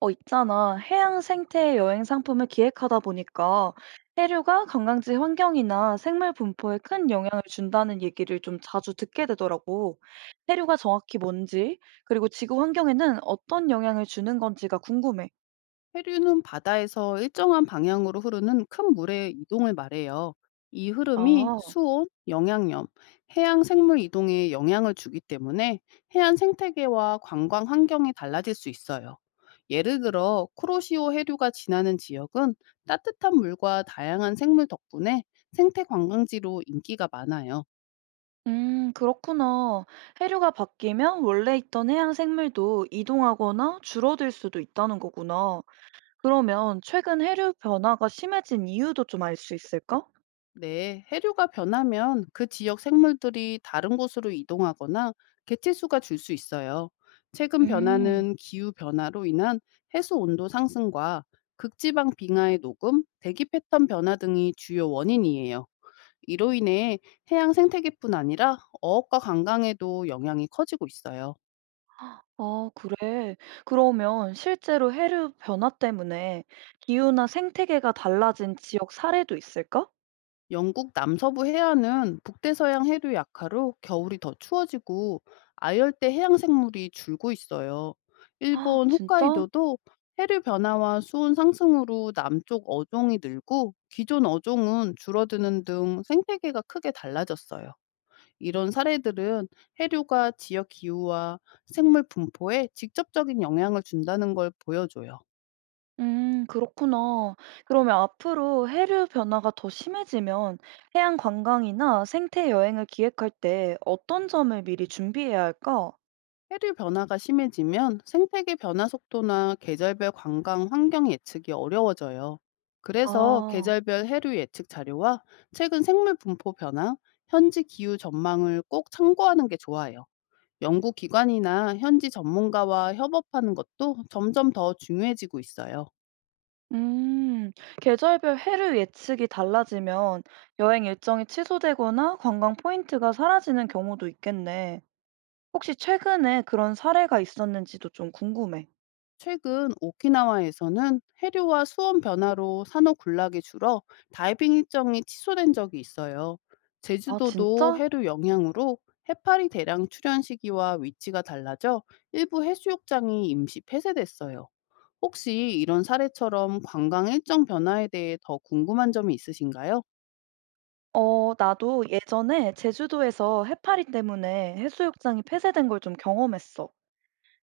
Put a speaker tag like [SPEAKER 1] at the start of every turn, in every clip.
[SPEAKER 1] 있잖아. 해양 생태 여행 상품을 기획하다 보니까 해류가 관광지 환경이나 생물 분포에 큰 영향을 준다는 얘기를 좀 자주 듣게 되더라고. 해류가 정확히 뭔지, 그리고 지구 환경에는 어떤 영향을 주는 건지가 궁금해.
[SPEAKER 2] 해류는 바다에서 일정한 방향으로 흐르는 큰 물의 이동을 말해요. 이 흐름이
[SPEAKER 1] 아,
[SPEAKER 2] 수온, 영양염, 해양 생물 이동에 영향을 주기 때문에 해안 생태계와 관광 환경이 달라질 수 있어요. 예를 들어 쿠로시오 해류가 지나는 지역은 따뜻한 물과 다양한 생물 덕분에 생태 관광지로 인기가 많아요.
[SPEAKER 1] 그렇구나. 해류가 바뀌면 원래 있던 해양 생물도 이동하거나 줄어들 수도 있다는 거구나. 그러면 최근 해류 변화가 심해진 이유도 좀 알 수 있을까?
[SPEAKER 2] 네, 해류가 변하면 그 지역 생물들이 다른 곳으로 이동하거나 개체수가 줄 수 있어요. 최근
[SPEAKER 1] 음.
[SPEAKER 2] 변화는 기후 변화로 인한 해수 온도 상승과 극지방 빙하의 녹음, 대기 패턴 변화 등이 주요 원인이에요. 이로 인해 해양 생태계뿐 아니라 어업과 관광에도 영향이 커지고 있어요.
[SPEAKER 1] 아, 그래. 그러면 실제로 해류 변화 때문에 기후나 생태계가 달라진 지역 사례도 있을까?
[SPEAKER 2] 영국 남서부 해안은 북대서양 해류 약화로 겨울이 더 추워지고 아열대 해양 생물이 줄고 있어요.
[SPEAKER 1] 아,
[SPEAKER 2] 일본
[SPEAKER 1] 진짜?
[SPEAKER 2] 홋카이도도 해류 변화와 수온 상승으로 남쪽 어종이 늘고 기존 어종은 줄어드는 등 생태계가 크게 달라졌어요. 이런 사례들은 해류가 지역 기후와 생물 분포에 직접적인 영향을 준다는 걸 보여줘요.
[SPEAKER 1] 그렇구나. 그러면 앞으로 해류 변화가 더 심해지면 해양 관광이나 생태 여행을 기획할 때 어떤 점을 미리 준비해야 할까?
[SPEAKER 2] 해류 변화가 심해지면 생태계 변화 속도나 계절별 관광 환경 예측이 어려워져요. 그래서
[SPEAKER 1] 아,
[SPEAKER 2] 계절별 해류 예측 자료와 최근 생물 분포 변화, 현지 기후 전망을 꼭 참고하는 게 좋아요. 연구 기관이나 현지 전문가와 협업하는 것도 점점 더 중요해지고 있어요.
[SPEAKER 1] 음, 계절별 해류 예측이 달라지면 여행 일정이 취소되거나 관광 포인트가 사라지는 경우도 있겠네. 혹시 최근에 그런 사례가 있었는지도 좀 궁금해.
[SPEAKER 2] 최근 오키나와에서는 해류와 수온 변화로 산호 군락이 줄어 다이빙 일정이 취소된 적이 있어요.
[SPEAKER 1] 아
[SPEAKER 2] 제주도도
[SPEAKER 1] 진짜?
[SPEAKER 2] 해류 영향으로 해파리 대량 출현 시기와 위치가 달라져 일부 해수욕장이 임시 폐쇄됐어요. 혹시 이런 사례처럼 관광 일정 변화에 대해 더 궁금한 점이 있으신가요?
[SPEAKER 1] 나도 예전에 제주도에서 해파리 때문에 해수욕장이 폐쇄된 걸 좀 경험했어.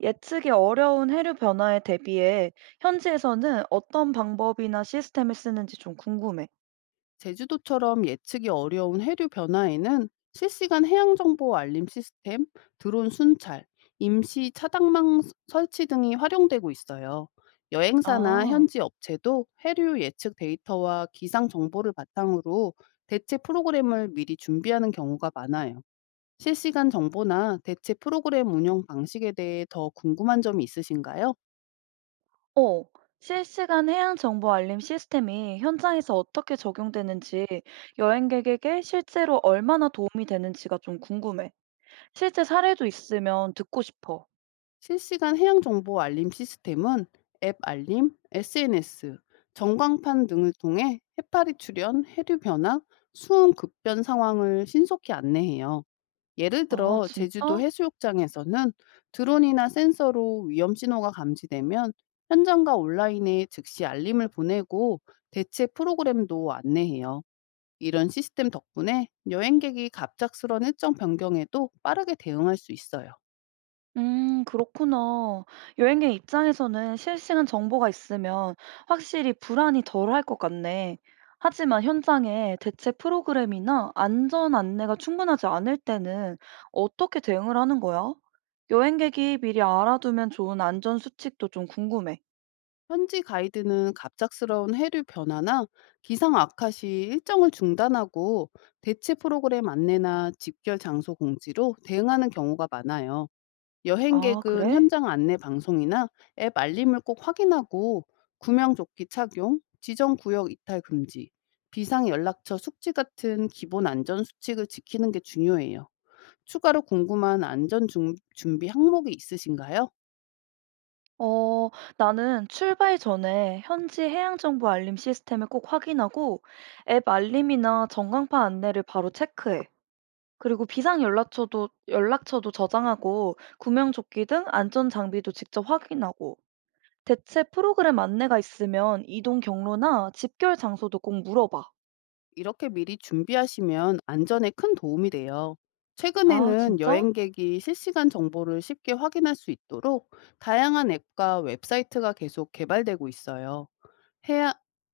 [SPEAKER 1] 예측이 어려운 해류 변화에 대비해 현지에서는 어떤 방법이나 시스템을 쓰는지 좀 궁금해.
[SPEAKER 2] 제주도처럼 예측이 어려운 해류 변화에는 실시간 해양 정보 알림 시스템, 드론 순찰, 임시 차단망 설치 등이 활용되고 있어요. 여행사나
[SPEAKER 1] 아.
[SPEAKER 2] 현지 업체도 해류 예측 데이터와 기상 정보를 바탕으로 대체 프로그램을 미리 준비하는 경우가 많아요. 실시간 정보나 대체 프로그램 운영 방식에 대해 더 궁금한 점이 있으신가요?
[SPEAKER 1] 어. 실시간 해양 정보 알림 시스템이 현장에서 어떻게 적용되는지, 여행객에게 실제로 얼마나 도움이 되는지가 좀 궁금해. 실제 사례도 있으면 듣고 싶어.
[SPEAKER 2] 실시간 해양 정보 알림 시스템은 앱 알림, SNS, 전광판 등을 통해 해파리 출현, 해류 변화, 수온 급변 상황을 신속히 안내해요. 예를
[SPEAKER 1] 아
[SPEAKER 2] 들어 제주도
[SPEAKER 1] 진짜?
[SPEAKER 2] 해수욕장에서는 드론이나 센서로 위험 신호가 감지되면 현장과 온라인에 즉시 알림을 보내고 대체 프로그램도 안내해요. 이런 시스템 덕분에 여행객이 갑작스런 일정 변경에도 빠르게 대응할 수 있어요.
[SPEAKER 1] 그렇구나. 여행객 입장에서는 실시간 정보가 있으면 확실히 불안이 덜할 것 같네. 하지만 현장에 대체 프로그램이나 안전 안내가 충분하지 않을 때는 어떻게 대응을 하는 거야? 여행객이 미리 알아두면 좋은 안전 수칙도 좀 궁금해.
[SPEAKER 2] 현지 가이드는 갑작스러운 해류 변화나 기상 악화 시 일정을 중단하고 대체 프로그램 안내나 집결 장소 공지로 대응하는 경우가 많아요.
[SPEAKER 1] 아,
[SPEAKER 2] 여행객은
[SPEAKER 1] 그래?
[SPEAKER 2] 현장 안내 방송이나 앱 알림을 꼭 확인하고 구명조끼 착용, 지정 구역 이탈 금지, 비상 연락처 숙지 같은 기본 안전 수칙을 지키는 게 중요해요. 추가로 궁금한 안전 준비 항목이 있으신가요?
[SPEAKER 1] 어, 나는 출발 전에 현지 해양 정보 알림 시스템을 꼭 확인하고 앱 알림이나 전광판 안내를 바로 체크해. 그리고 비상 연락처도 저장하고 구명 조끼 등 안전 장비도 직접 확인하고 대체 프로그램 안내가 있으면 이동 경로나 집결 장소도 꼭 물어봐.
[SPEAKER 2] 이렇게 미리 준비하시면 안전에 큰 도움이 돼요.
[SPEAKER 1] 아,
[SPEAKER 2] 최근에는
[SPEAKER 1] 진짜?
[SPEAKER 2] 여행객이 실시간 정보를 쉽게 확인할 수 있도록 다양한 앱과 웹사이트가 계속 개발되고 있어요. 해양,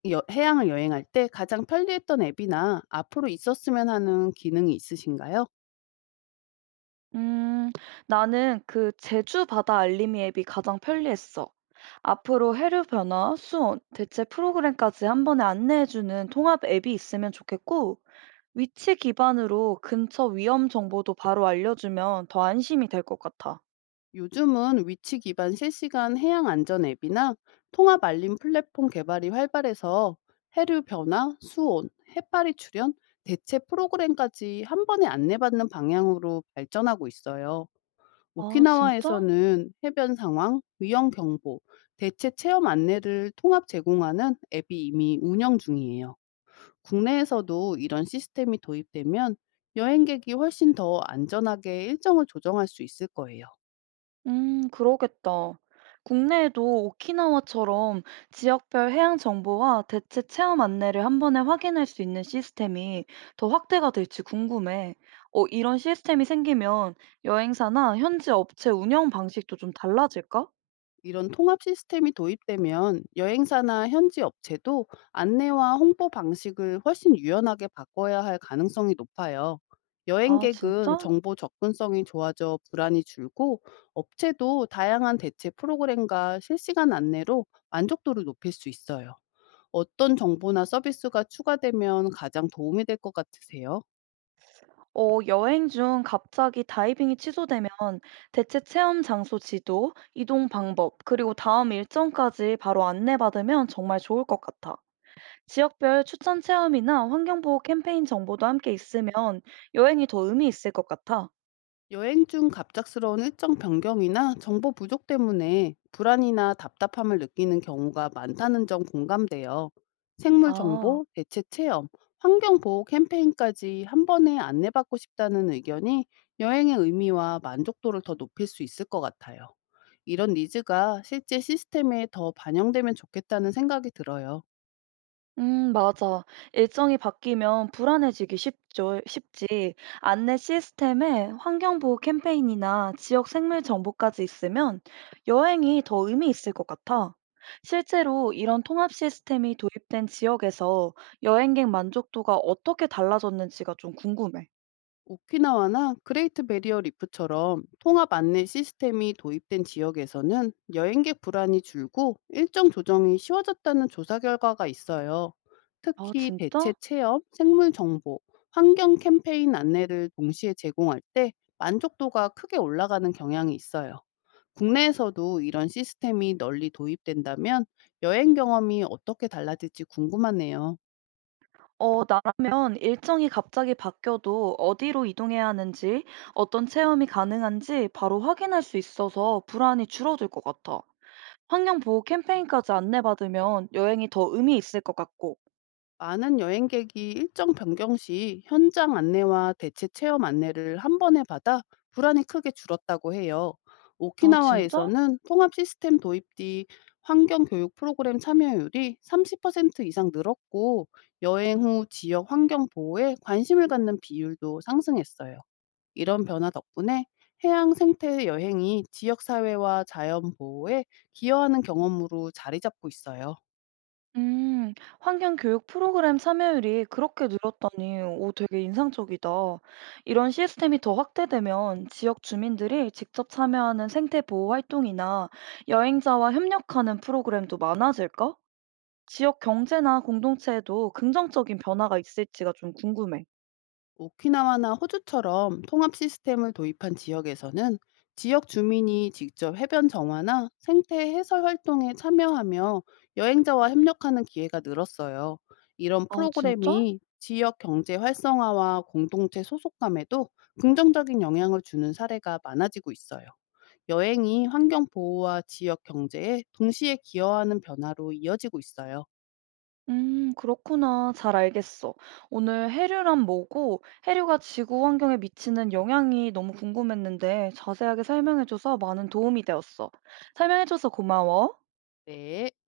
[SPEAKER 2] 해양을 여행할 때 가장 편리했던 앱이나 앞으로 있었으면 하는 기능이 있으신가요?
[SPEAKER 1] 음, 나는 그 제주 바다 알림이 앱이 가장 편리했어. 앞으로 해류 변화, 수온, 대체 프로그램까지 한 번에 안내해주는 통합 앱이 있으면 좋겠고, 위치 기반으로 근처 위험 정보도 바로 알려주면 더 안심이 될 것 같아.
[SPEAKER 2] 요즘은 위치 기반 실시간 해양 안전 앱이나 통합 알림 플랫폼 개발이 활발해서 해류 변화, 수온, 해파리 출현, 대체 프로그램까지 한 번에 안내받는 방향으로 발전하고 있어요.
[SPEAKER 1] 아, 진짜?
[SPEAKER 2] 오키나와에서는 해변 상황, 위험 경보, 대체 체험 안내를 통합 제공하는 앱이 이미 운영 중이에요. 국내에서도 이런 시스템이 도입되면 여행객이 훨씬 더 안전하게 일정을 조정할 수 있을 거예요.
[SPEAKER 1] 그러겠다. 국내에도 오키나와처럼 지역별 해양 정보와 대체 체험 안내를 한 번에 확인할 수 있는 시스템이 더 확대가 될지 궁금해. 어, 이런 시스템이 생기면 여행사나 현지 업체 운영 방식도 좀 달라질까?
[SPEAKER 2] 이런 통합 시스템이 도입되면 여행사나 현지 업체도 안내와 홍보 방식을 훨씬 유연하게 바꿔야 할 가능성이 높아요.
[SPEAKER 1] 아,
[SPEAKER 2] 여행객은
[SPEAKER 1] 진짜?
[SPEAKER 2] 정보 접근성이 좋아져 불안이 줄고 업체도 다양한 대체 프로그램과 실시간 안내로 만족도를 높일 수 있어요. 어떤 정보나 서비스가 추가되면 가장 도움이 될 것 같으세요?
[SPEAKER 1] 어, 여행 중 갑자기 다이빙이 취소되면 대체 체험 장소 지도, 이동 방법, 그리고 다음 일정까지 바로 안내받으면 정말 좋을 것 같아. 지역별 추천 체험이나 환경보호 캠페인 정보도 함께 있으면 여행이 더 의미 있을 것 같아.
[SPEAKER 2] 여행 중 갑작스러운 일정 변경이나 정보 부족 때문에 불안이나 답답함을 느끼는 경우가 많다는 점 공감돼요. 생물
[SPEAKER 1] 아,
[SPEAKER 2] 정보, 대체 체험, 환경 보호 캠페인까지 한 번에 안내받고 싶다는 의견이 여행의 의미와 만족도를 더 높일 수 있을 것 같아요. 이런 니즈가 실제 시스템에 더 반영되면 좋겠다는 생각이 들어요.
[SPEAKER 1] 맞아. 일정이 바뀌면 불안해지기 쉽죠, 쉽지. 안내 시스템에 환경보호 캠페인이나 지역 생물 정보까지 있으면 여행이 더 의미 있을 것 같아. 실제로 이런 통합 시스템이 도입된 지역에서 여행객 만족도가 어떻게 달라졌는지가 좀 궁금해.
[SPEAKER 2] 오키나와나 그레이트 베리어 리프처럼 통합 안내 시스템이 도입된 지역에서는 여행객 불안이 줄고 일정 조정이 쉬워졌다는 조사 결과가 있어요.
[SPEAKER 1] 아,
[SPEAKER 2] 특히 대체
[SPEAKER 1] 진짜?
[SPEAKER 2] 체험, 생물 정보, 환경 캠페인 안내를 동시에 제공할 때 만족도가 크게 올라가는 경향이 있어요. 국내에서도 이런 시스템이 널리 도입된다면 여행 경험이 어떻게 달라질지 궁금하네요.
[SPEAKER 1] 어, 나라면 일정이 갑자기 바뀌어도 어디로 이동해야 하는지, 어떤 체험이 가능한지 바로 확인할 수 있어서 불안이 줄어들 것 같아. 환경보호 캠페인까지 안내받으면 여행이 더 의미 있을 것 같고.
[SPEAKER 2] 많은 여행객이 일정 변경 시 현장 안내와 대체 체험 안내를 한 번에 받아 불안이 크게 줄었다고 해요.
[SPEAKER 1] 아, 진짜?
[SPEAKER 2] 오키나와에서는 통합 시스템 도입 뒤 환경 교육 프로그램 참여율이 30% 이상 늘었고 여행 후 지역 환경 보호에 관심을 갖는 비율도 상승했어요. 이런 변화 덕분에 해양 생태 여행이 지역 사회와 자연 보호에 기여하는 경험으로 자리 잡고 있어요.
[SPEAKER 1] 음, 환경교육 프로그램 참여율이 그렇게 늘었다니, 오, 되게 인상적이다. 이런 시스템이 더 확대되면 지역 주민들이 직접 참여하는 생태보호 활동이나 여행자와 협력하는 프로그램도 많아질까? 지역 경제나 공동체에도 긍정적인 변화가 있을지가 좀 궁금해.
[SPEAKER 2] 오키나와나 호주처럼 통합 시스템을 도입한 지역에서는 지역 주민이 직접 해변 정화나 생태 해설 활동에 참여하며 여행자와 협력하는 기회가 늘었어요. 이런
[SPEAKER 1] 아, 진짜?
[SPEAKER 2] 프로그램이 지역 경제 활성화와 공동체 소속감에도 긍정적인 영향을 주는 사례가 많아지고 있어요. 여행이 환경 보호와 지역 경제에 동시에 기여하는 변화로 이어지고 있어요.
[SPEAKER 1] 그렇구나. 잘 알겠어. 오늘 해류란 뭐고, 해류가 지구 환경에 미치는 영향이 너무 궁금했는데, 자세하게 설명해줘서 많은 도움이 되었어. 설명해줘서 고마워.
[SPEAKER 2] 네.